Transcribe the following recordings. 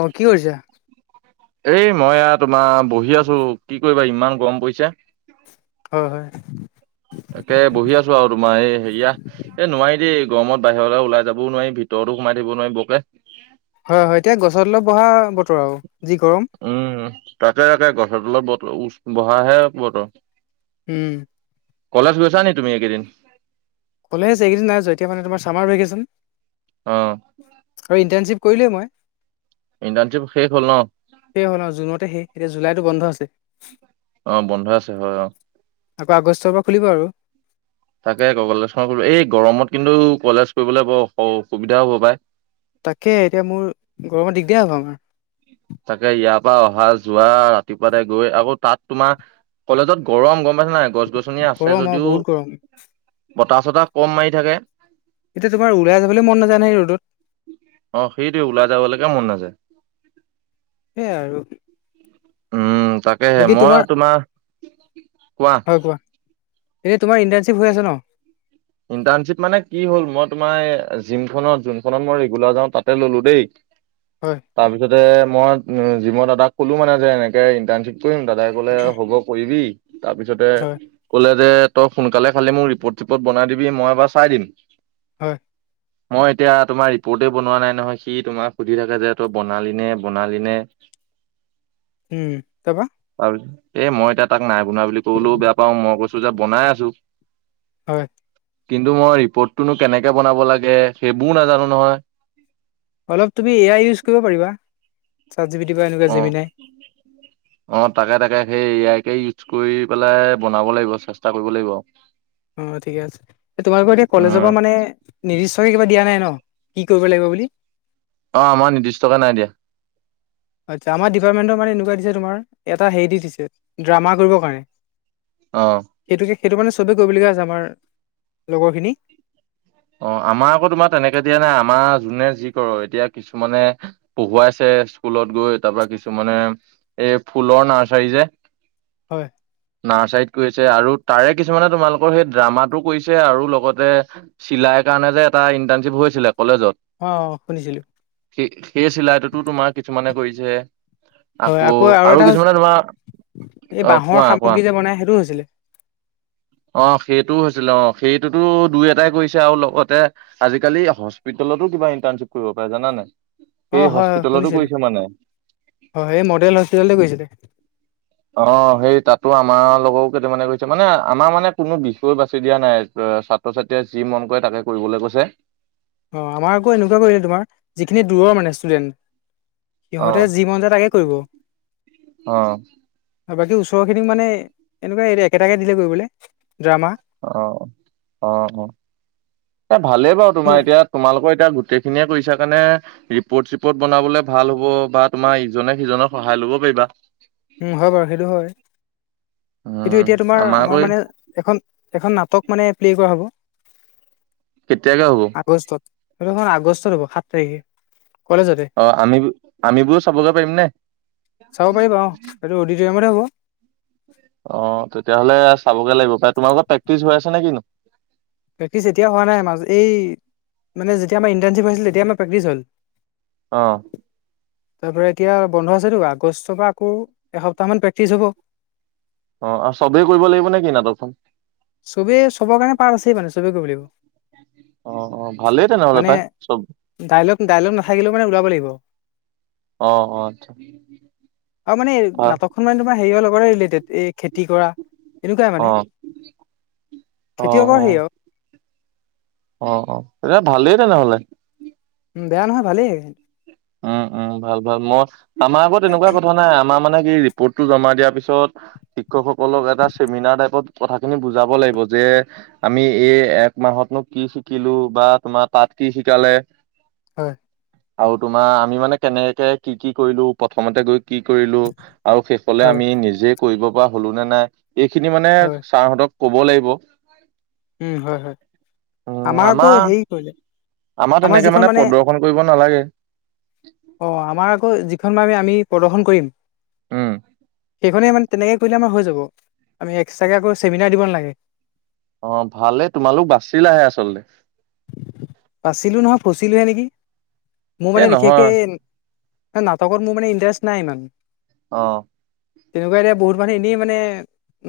অ কি কৰিছা সেই মই আও তোমাৰ বহি আছোঁ, কি কৰিবা ইমান গৰম পৰিছে। হয় হয়। তাকে বহি আছো আৰু তোমাৰ এ হেৰিয়া। এ নোৱাৰি দেই, গৰমত বাহিৰলে ওলাই যাবওোৱাৰিম ভিতৰতো সোমাই থাকিব নোৱাৰি বকে। হয় হয় এতিয়া গছ তলত বহা বতৰ আৰু যি গৰম উম তাকে তাকে গছৰ তলৰ বতৰ বহাহে বতৰ। উম। কলেজ গৈছা নি তুমি একেইদিন? কলে আজি এইকেইদিনাই এয়া মানে তাৰ চামাৰ ভেকেচন। অ, আৰু ইণ্টাৰ্ণশ্বিপ কৰিলোৱেই মই ইণ্টাৰনশিপ শেষ হ'ল ন? শেষেই হ'ল আৰু জুনতে শেষ, এতিয়া জুলাইটো বন্ধ আছে। অ, বন্ধই আছে হয় অঁ। আকৌ আগষ্টৰ পৰা খুলিব আৰু। তাকে কবলে চো এই গৰমত কিন্তু কলেজ কৰিবলৈ বৰ অসুবিধাও হ'ব পায়। তাকে এতিয়া মোৰ গৰমত দিগদাৰ হব আমাৰ। তাকে ইয়াৰ পৰা অহা যোৱা ৰাতিপুৱাতে গৈ আকৌ তাত তোমাৰ কলেজত গৰম গম পাইছ নাই? গছ গছনি আছে গৰম আৰু যদিও বহুত গৰম বতাহ, চতা কম মাৰি থাকে। এতিয়া তুমাৰ ওলাই যাবলৈ মন নাযায় নহয় ৰ'দত। অ সেইটোৱেই, ওলাই যাবলৈকে মন নাযায়। সেইয়াই আৰু। উম তাকেহে, মই আ তোমাৰ কোৱা। এই‌ তোমাৰ ইনটাৰনছিপ হৈ আছে ন ইণ্টাৰ্ণশ্বিপ মানে কি হল মই তোমাৰ, জিমখনত যোনখনত মই ৰেগুলাৰ যাওঁ তাতে ললো দেই। হয়। তাৰপিছতে মই উ জিমৰ দাদাক কলো মানে যে এনেকে ইন্টাৰ্নশ্বিপ কৰিম দাদাই ক'লে হ'ব কৰিবি তাৰপিছতে হয় কলে যে তই সোনকালে খালি মোক ৰিপৰ্ট চিপৰ্ট বনাই দিবি মই বাৰ চাই দিম। হয়। মই এতিয়া তোমাৰ ৰিপৰ্টে বনোৱা নাই নহয়। সি তোমাক সুধি থাকে যে তই বনালি নে বনালি নে? উম তাৰপা? তাৰপি এই মই এতিয়া তাক নাই বনোৱা বুলি ক'বলৈও বেয়া পাওঁ মই কৈছো যে বনাই আছো। হয়। কিন্তু মই ৰিপৰ্টটোনো কেনেকে বনাব লাগে, সেইবোৰও নাজানো নহয়। অলপ তুমি এয়াই ইউজ কৰিব পাৰিবা। চাত জিপিটি বা এনেকুৱা জেমিনাই। অঁ তাকে তাকে সেই এয়াইকে ইউজ কৰি পেলাই বনাব লাগিব চেষ্টা কৰিব লাগিব। অ ঠিকে আছে। সে তোমালোকৰ এতিয়া কলেজৰ উম, পৰা মানে নিৰ্দিষ্টকে কিবা দিয়া নাই ন, কি কৰিব লাগিব বুলি? অ আমাৰ নিৰ্দিষ্টকে নাই দিয়া। আচ্ছা আমাৰ ডিপাৰ্টমেণ্টৰ মানে এনেকুৱা দিছে তোমাৰ, এটা হেৰি দিছে ড্ৰামা কৰিবৰ কাৰণে। অঁ সেইটোকে সেইটো মানে চবেই কৰিবলগীয়া আছে আমাৰ লগৰ খিনিক। অ', আমাৰ আকৌ তোমাৰ তেনেকে দিয়া নাই আমাৰ যোনে যি ক'ৰ এতিয়া কিছুমানে পঢ়োৱাইছে স্কুলত গৈ তাপা কিছুমানে এই ফুলৰ নাৰ্চাৰী যে হয়, নাৰ্চাৰীত কৰিছে আৰু তাৰে কিছুমানে তোমালোকৰ সেই ড্ৰামাটো কৰিছে আৰু লগতে চিলাই কাৰণে যে এটা ইণ্টাৰ্ণশ্বিপ হৈছিলে কলেজত অ', শুনিছিলো সেই সেই চিলাইটোতো তোমাৰ কিছুমানে কৰিছে। আকৌ আৰু কিছুমানে তোমাৰ এই অ', বাঁহৰ কোৱা কোৱা? সামগ্ৰী যে বনাই সেইটোও হৈছিলে অ', সেইটোও হৈছিলে অ', সেইটোতো দুই এটাই কৰিছে আৰু লগতে আজিকালি হস্পিতেলতো কিবা ইণ্টাৰ্ণশ্বিপ কৰিব পাৰে জানা নাই! সেই অঁ', হয়, হয়, হস্পিতেলতো শুনিছিলোঁ কৰিছে মানে হয়, এই মডেল হস্পিটেলতে গৈছিলে অ', সেই তাতো আমাৰ লগৰ কেইটামানে গৈছে মানে আমাৰ মানে কোনো বিষয় বাছি দিয়া নাই ছাত্ৰ ছাত্ৰীয়ে যি মন কৰে তাকে কৰিবলৈ কৈছে অ', আমাৰ আকৌ এনেকুৱা কৰিলে তোমাৰ যিখিনি দূৰৰ মানে ষ্টুডেণ্ট অ সিহঁতে যি মন যায় তাকে কৰিব। অ বাকী ওচৰৰখিনিক মানে এনেকুৱা হেৰী একেটাকে দিলে কৰিবলৈ ড্ৰামা অ', অ', অ', এ ভালেই বাৰু তোমাৰ এতিয়া তোমালোকৰ এতিয়া গোটেইখিনিয়ে কৰিছা কাৰণে ৰিপৰ্ট চিপৰ্ট বনাবলে ভাল হ'ব বা তোমাৰ ইজনে সিজক সহায় ল'ব পাৰিবা। উম, হয়, বাৰু সেইটো হয়, উম কিন্তু এতিয়া তোমাৰ আকৌ আমাৰ মানে এখন এখন নাটক মানে প্লে কৰা হ'ব। কেতিয়াকে হ'ব? আগষ্টত সেইটো আগষ্টত হ'ব সাত তাৰিখে কলেজতে অ', আম আমিবোৰও চাবগে পাৰিম নে? চাব পাৰিবা অ', এইটো অডিটায়ামতে হ'ব। অ', তেতিয়াহ'লে চাবগে লাগিব পাই তোমা লোকৰ প্ৰেক্টিচ হৈ আছে নে কিনো? প্ৰেক্টিচ এতিয়া হোৱা নাই মাজ এই মানে যেতিয়া আম ইণ্টাৰ্শ্বিপ হৈছিলে তেতিয়া আমাৰ প্ৰেক্টিছ হ'ল। অ' তাপা এতিয়া বন্ধ আছেতো আগষ্টৰ পৰা আকৌ এসপ্তাহ মান প্ৰেক্টিচ হ'ব। অ', চবেই কৰিব লাগিব নে কি নাটক খন? চবেই চবৰ কাৰণে পাৰট আছেই মানে চবেই কৰিব লাগিব। অ', অ', ভালেই তেনেহ'লে মানে পাই চব ডাইলগ ডাইলগ নাথাকিলেও মানে ওলাব লাগিব অ অ আচ্ছা আৰু মানে ভা নাটকখন মানে তোমাৰ হেৰিয়ৰ লগৰে ৰিলেটেড এ খেতি কৰা এনেকুৱাই অ মানে। অ অ খেতিয়কৰ হেৰী অ অ', অ', তেতিয়া ভালেই তেনেহলে। বেয়া নহয় ভালেইে। উম, উম, ভাল ভাল মই আমাৰ আকৌ তেনেকুৱা কথা নাই আমাৰ মানে কি পৰ্টটো জমা দিয়াৰ পিছত শিক্ষকসকলক এটা চেমিনাৰ টাইপত কথাখিনি বুজাব লাগিব যে আমি এই এক মাহতনো কি শিকিলো বা তোমাৰ তাত কি শিকালে হয়। আৰু তোমাৰ আমি মানে কেনেকে কি কি কৰিলো প্ৰথমতে গৈ কি কৰিলো আৰু কলে হয় আমি নিজে কৰিব পৰা হলো নে নাই এইখিনি মানে হয় ছাৰহঁতক কব লাগিব। উম, হয়, হয়, আমাৰ আকৌ হেৰি কৰিলে আমাৰ যিখন মানে ফন কৰিব নালাগে। অ', আমাৰ আকৌ যিখন মানে আমি আমি প্ৰদৰ্শন কৰিম উম। সেইখনে মান তেনেকে কৰিলে আমাৰ হৈ যাব আমি এক্সট্ৰাকে আকৌ চেমিনাৰ দিব নালাগে। অ ভালে তোমালোক বাচিলাহে আচলতে বাছিলোঁ নহয় ফচিলোহে নেকি মোৰ এ মানে নহয় বিশেষকে ন নাটকৰ মোৰ মে ইণ্টাৰেষ্ট নাই ইমান। অ তেনেকুৱা এতিয়া বহুত মানুহ এনেই মানে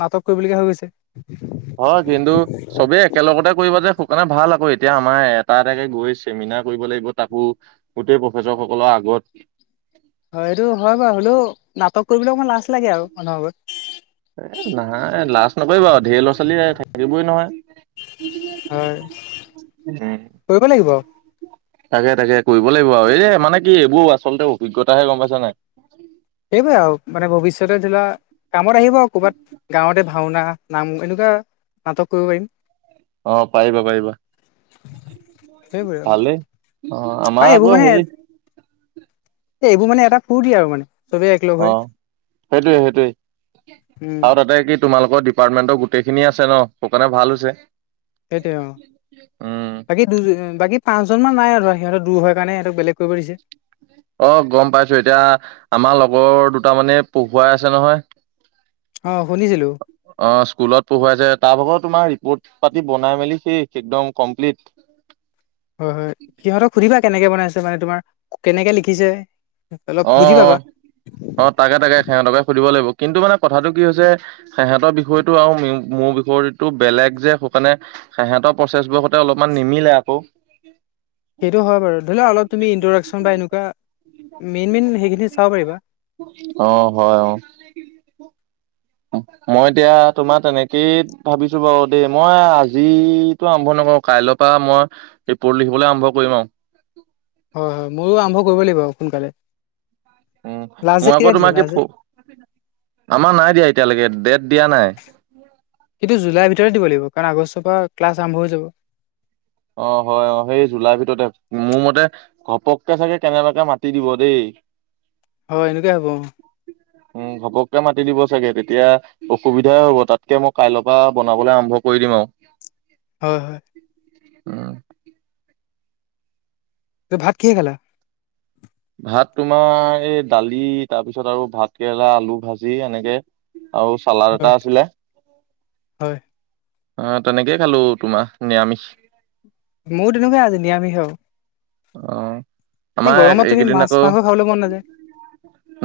নাটক কৰিবলগীয়া হৈ গৈছে। অ কিন্তু চবেই একেলগতে কৰিবা যে সুকানে ভাল আকৌ এতিয়া আমাৰ এটা এটাকে গৈ চেমিনাৰ কৰিব লাগিব। তাকো গোটেই প্ৰফেচৰ সকলৰ আগত হয় এইটো হয় বাৰু হ'লেও নাটক কৰিবলৈ অকণমান লাজ লাগে আৰু মানুহবত এ নহয় লাজ নকৰিব আৰু ঢেৰ ল'ৰা ছোৱালী থাকিবই নহয়। হয় উম কৰিব লাগিব। তাকে তাকে কৰিব লাগিব আৰু এই মানে কি এইবোৰ আচলতে অভিজ্ঞতাহে গম পাইছ নাই। সেইবাবে আৰু মানে ভৱিষ্যতে ধৰি লোৱা কামত আহিব আৰু ক'ৰবাত- গাঁৱতে ভাওনা, নাম এনেকুৱা নাটক কৰিব পাৰিম। অ পবা পবা। সেইবোৰ ভালেই আমাৰ অ আকৌ এইবোৰ মানে হেৰি এইবোৰ মানে এটা ফুৰৰ্তি আৰু মানে। চবেই একলগ অ হৈ সেইটোৱে সেইটয়ে উম আৰু তাতে কি তোমালোকৰ ডিপাৰ্টমেন্টৰ গোটেই খিনি আছে ন সেই কাৰণে ভাল হৈছে। উম দুজন বাকী পাঁচজনমান নাই আৰু সিহঁৰ দূৰ কাৰেিহঁতক বেলেগ কৰিব দিছে। অ গম পাইছো এতিয়া আমাৰ লগৰ দুট মানে পঢ়োৱাই আছে নহয়। অ শুনিছিলোঁ। অ স্কুলত পঢ়াইছে তাৰ ভাগত তোমাৰ ৰিপৰ্ট পাতি বনাই মেলি শেইষ একদম কমপ্লিট। হয় হয় সিহঁতক সুধিবা কেনেকে বনাইছে মানে তোমাৰ কেনেকে লিখিছে অলপ অ বুজি অ পাবা অ তাকে তাকে সিহঁতকে সুধিব লাগিব কিন্তু মানে কথাটো কি হৈছে। সিহঁতৰ বিষয়টো আৰু মোৰ বিষয়টো বেলেগ যে সেইকাৰণে সিহঁতৰ প্ৰচেছবোৰ সতে অলপমান নিমিলে আকৌ সেইটো হয় বাৰু ধৰি লও অলপ তুমি ইনট্ৰডাকশ্যন বা এনেকুৱা মেইন মেইন সেইখিনি চাব পাৰিবা। অ হয় অ [inaudible] মই এতিয়া তোমাৰ তেনেকেই ভাবিছো বাৰু দেই মই আজিতো আৰম্ভ নকৰো কাইলৈৰ পৰা মই ৰিপৰ্ট লিখিবলৈ আৰম্ভ কৰিম আৰু হয় হয় ময়ো আৰম্ভ কৰিব লাগিব সোনকালে উ লাষ্ট মই ডেট আকৌ কেতিয়া দিছে তোমাক কি লাষ্ট ডেট আমাৰ নাই দিয়া এতিয়ালৈকে ডেট দিয়া নাই। সেইটো জুলাইৰ ভিতৰতে দিব লাগিব কাৰণ আগষ্টৰ পৰা ক্লাছ আৰম্ভ হৈ যাব। অ হয় অ সেই জুলাই ভিতৰতে মোৰ মতে- ঘপককে চাগে কেনেলৈকে মাতি দিব দেই- হয় এনেকে হ'ব অ উম ঘপককে মাতি দিব চাগে তেতিয়া। অসুবিধাই হ'ব তাতকে মই কাইল পা বনাবলে আৰম্ভ কৰি দিম আও। হয়, হয় উম তই ভাত কিহে খালা? ভাত তোমাৰ এই দালি তাৰপিছত আৰু ভাতকেৰেলা আলু ভাজি এনেকে। আও চালাড হয় এটা আছিলে, হয় এ তেনেকেই খালো তোমাৰ নিৰামিষ। মোইয়ো তেনেকুৱাই আজ নিয়ামিষ আও অ এই আমাৰ গৰমত তুমি এইকেইদিন মাছ আকৌ মাংস খাবলৈ মন নাযায়।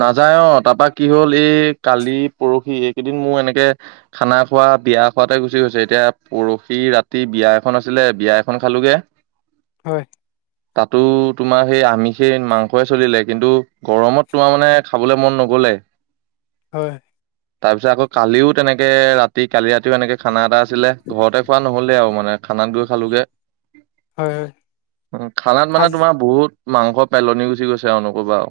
নাযায় অ, তাৰপা কি হ'ল এই কালি পৰহি এইকেইদিন মোৰ এনেকে - খানা খোৱা, বিয়া খোৱাতে, গুচি গৈছে। এতিয়া পৰহি ৰাতি বিয়া এখন আছিলে বিয়া এখন খালোগে। হয়, তাতো তোমাৰ সেই আমিষেই মাংসয়ে চলিলে, কিন্তু গৰমত তোমাৰ মানে খাবলৈ মন নগলে। হয়, তাৰপিছত আকৌ কালিও তেনেকে ৰাতি কালি ৰাতিও এনেকে খানা এটা আছিলে, ঘৰতে খোৱা নহ'লেও মানে। খানাত গৈ খালোঁগে। হয়, হয়। খানাত মানে আজি তোমাৰ বহুত মাংস পেলনি গুচি গৈছে আও নক'বা আও।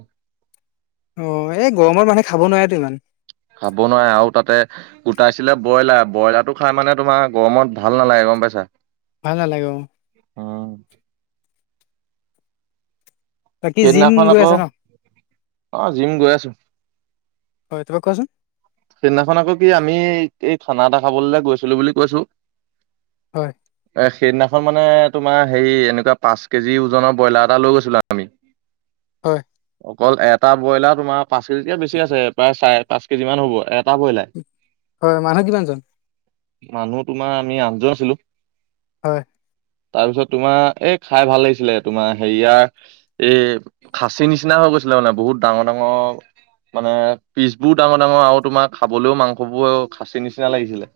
অ এই গৰমৰ মানুহে খাব নোৱাতো ইমান। খাব নোৱাৰে আৰু তাতে - কোটাইছিলে ব্ৰইলাৰ ব্ৰইলাৰটো খাই মানে তোমাৰ গৰমত ভাল নালাগে গম পাইছা। ভাল নালাগে অ। অ, বাকী জিম সেইদিনাখন গৈ আকৌ, আছা ন অ জিম গৈ আছো। হয় তা পা কোৱাচোন! সেইদিনাখন আকৌ কি আমি এই খানা এটা খাবলৈলে গৈছিলো বুলি কৈছো। হয়, সেইদিনাখন মানে তোমাৰ হেৰি এনেকুৱা পাঁচ কেজি ওজনৰ ব্ৰইলাৰ এটা লৈ গৈছিলোঁ আমি। হয়, অকল এটা ব্ৰইলাৰ তোমাৰ পাঁচ কেজিকে বেছি আছে প্ৰায় চাৰে পাঁচ কেজিমান হ'ব এটা ব্ৰইলাৰ। হয়, মানুহ কিমানজন? মানুহ তোমাৰ আমি আঠজন আছিলো। হয়, তাৰপিছত তোমাৰ এই খাই ভাল লাগিছিলে তোমাৰ হেৰিয়াৰ - এই খাচী নিচিনা হৈ গৈছিলে মানে বহুত ডাঙৰ ডাঙৰ মানে পিছবোত। ডাঙৰ ডাঙৰ আৰু তোমাৰ খাবলৈও মাংসবোৰ খাচী নিচিনা লাগিছিলে।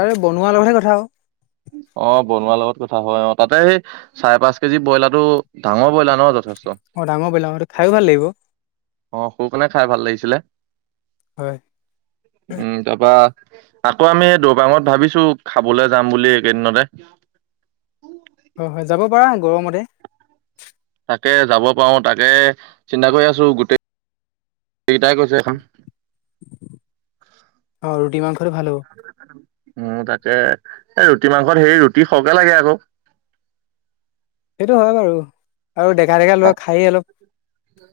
আৰে বনোৱাৰ লগতহে কথা আও অ বনোৱাৰ লগত কথা হয়, অ তাতে সেই- চাৰে পাঁচ কেজি ব্ৰইলাৰটো ডাঙৰ ব্ৰইলাৰ ন যথেষ্ট। অ ডাঙৰ ব‌ইলাৰ এইটো খাইও ভাল লাগিব। অ সেইকাৰণে খাই ভাল লাগিছিলে। হয়, উম তা পা। আকৌ আমি দৰবাঙত ভাবিছো খাবলে যাম বুলি এইকেইদিনতে। হয় হয়, যাব পাৰা গৰমতে। তাকে যাব পাৰো তাকে চিন্তা কৰি আছো গোটেই এইটাই কৈছো এখন। [unintelligible] ৰুটি মাংসটো ভাল হ'ব [unintelligible] উম তাকে এ ৰুটি মাংসত হেৰি ৰুটি সৰহকে লাগে আকৌ। সেইটো হয় বাৰু আৰু ডেকা - ডেকা লৰা খায় অলপ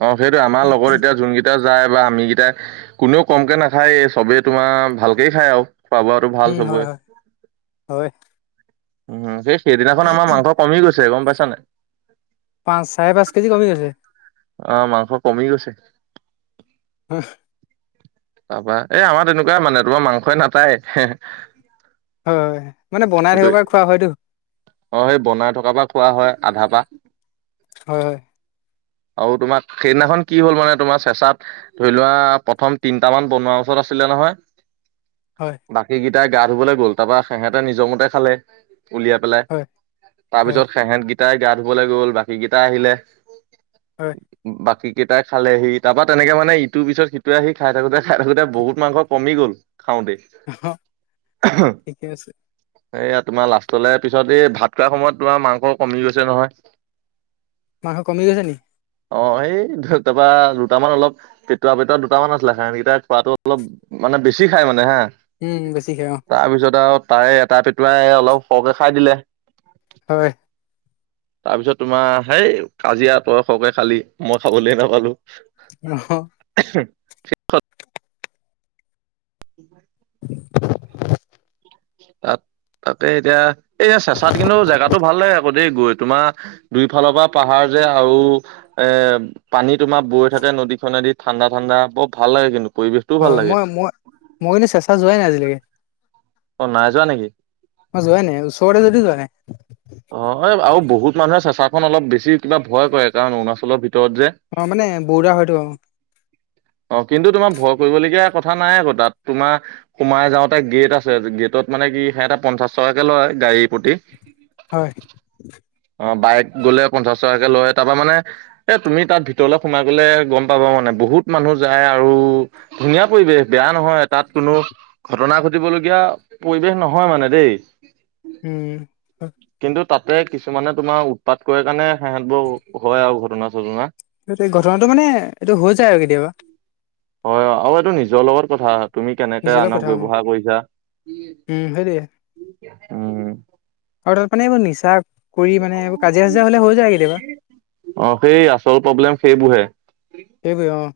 অ সেইটো আমাৰ লগৰ এতিয়া যোনকে টা যায় বা আমি কেইটা কোনেও কমকে নাখায় চবে তোমাৰ ভালকে খায় আৰু। খোৱা বোৱাটো ভাল উম হয় চবৰে হয়, হয়। উম সেই সেইদিনাখন আমাৰ মাংস কমি গৈছে গম পাইছা নাই? পাঁচ চাৰে পাঁচ কেজি কমি গৈছে। অ মাংস কমি গৈছে। হু তাৰপা এই আমাৰ তেনেকুৱা মানে তোমাৰ মাংসই নাটায় এহে। হয় মানে বনাই থাকিব পৰা খোৱা হয়তো। অ', সেই বনাই থকাৰ পৰা খোৱা হয় আধা পা। হয় হয় আৰু তোমাৰ সেইদিনাখন কি হ'ল মানে তোমাৰ চেচাত ধৰি লোৱা প্ৰথম তিনটামান বনোৱাৰ ওচৰত আছিলে নহয়? হয়। বাকীকেইটাই গা ধুবলৈ গ'ল তাৰ পা সিহঁতে নিজৰ মতে খালে উলিয়াই পেলাই। হয়। হয় তাৰপিছত সেহেত গিটাই গা ধুবলৈ গ'ল বাকী গেইটা আহিলে। হয় বাকী কেইটা খালেহি তাৰপৰা তেনেকে মানে ইটোৰ পিছত সিটোৱে আহি খাই থাকোতে খাই থাকোতে বহুত মাংস কমি গ'ল খাওতেই। উহু ঠিকে আছে। এইয়া তোমাৰ লাষ্টলে পিছত এই ভাত খোৱা সময়ত তোমাৰ মাংস কমি গৈছে নহয়। মাংস কমি গৈছে নি? অ', এই তাৰপৰা দুটামান অলপ তেতুৱা পটোৱা দুটামান আছিলে সেহেতকেইটা খোৱাটো অলপ মানে বেছি খাই মানে হা। উম বেছিকে অ তাৰপিছত আৰু তাৰে এটা পটুৱাই অলপ সৰহকে খাই দিলে হয়। তাৰ পিছত তোমাৰ সেই কাজিয়া তই সৰহকে খালি মই খাবলৈ নাপালো। অহ'। আহু। [unintelligible] [unintelligible] তাত তাকে এতিয়া এই চেচাত কিন্তু জেগাটো ভাল লাগে আকৌ দেই গৈ তোমাৰ দুইফালৰ পৰা পাহাৰ যে আৰু এ পানী তোমাৰ বৈ থাকে নদীখনেদি ঠাণ্ডা - ঠাণ্ডা বৰ ভাল লাগে কিন্তু পৰিৱেশ হয় মই মই মই কিন্তু চেচা যোৱাই নাই আজিলৈকে। অ', নাই যোৱা নেকি? মই যোৱাই নাই, ওচৰতে যদি যোৱা নাই। অ', এই আৰু বহুত মানুহে চেচাখন অলপ বেছি কিবা ভয় কৰে কাৰণ অৰুণাচলৰ ভিতৰত যে? অ', মানে বৰ্ডাৰ হয়টো। অ', কিন্তু তোমাৰ ভয় কৰিবলগীয়া কথা নাই আকৌ তাত তোমাৰ সোমাই যাওঁতে গেট আছে গেটত মানে কি সে এটা পঞ্চাশ টকাকে লয় গাড়ীৰ প্ৰতি। হয়। অ', বাইক গলে পঞ্চাছ টকাকে লয় তাৰ পৰা মানে এ তুমি তাত ভিতৰলৈ সোমাই গলে গম পাবা মানে বহুত মানুহ যায় আৰু ধুনীয়া পৰিৱেশ বেয়া নহয় তাত কোনো ঘটনা ঘটিবলগীয়া পৰিৱেশ নহয় মানে দেই। উম। কিন্তু তাতে কিছুমানে তোমাৰ উৎপাত কৰে কাৰণে সেহত বোৰ হয় আৰু ঘটনা চটনা। হেইটো ঘটনাটো মানে এইটো হৈ যায় আৰু কেতিয়াবা। হয় অ', আৰু এইটো নিজৰ লগত কথা। তুমি কেনেকে নিজৰ লগত আনক কথা ব্যৱহাৰ কৰিছা উম সেইটোৱে উম। আৰু তাত মানে এইবোৰ নিচা কৰি মানে এইবোৰ কাজিয়া চাজিয়া হ'লে হৈ যায় কেতিয়াবা। অ', সেই আচল প্ৰব্লেম সেইবোৰহে। সেইবোৰে অ'।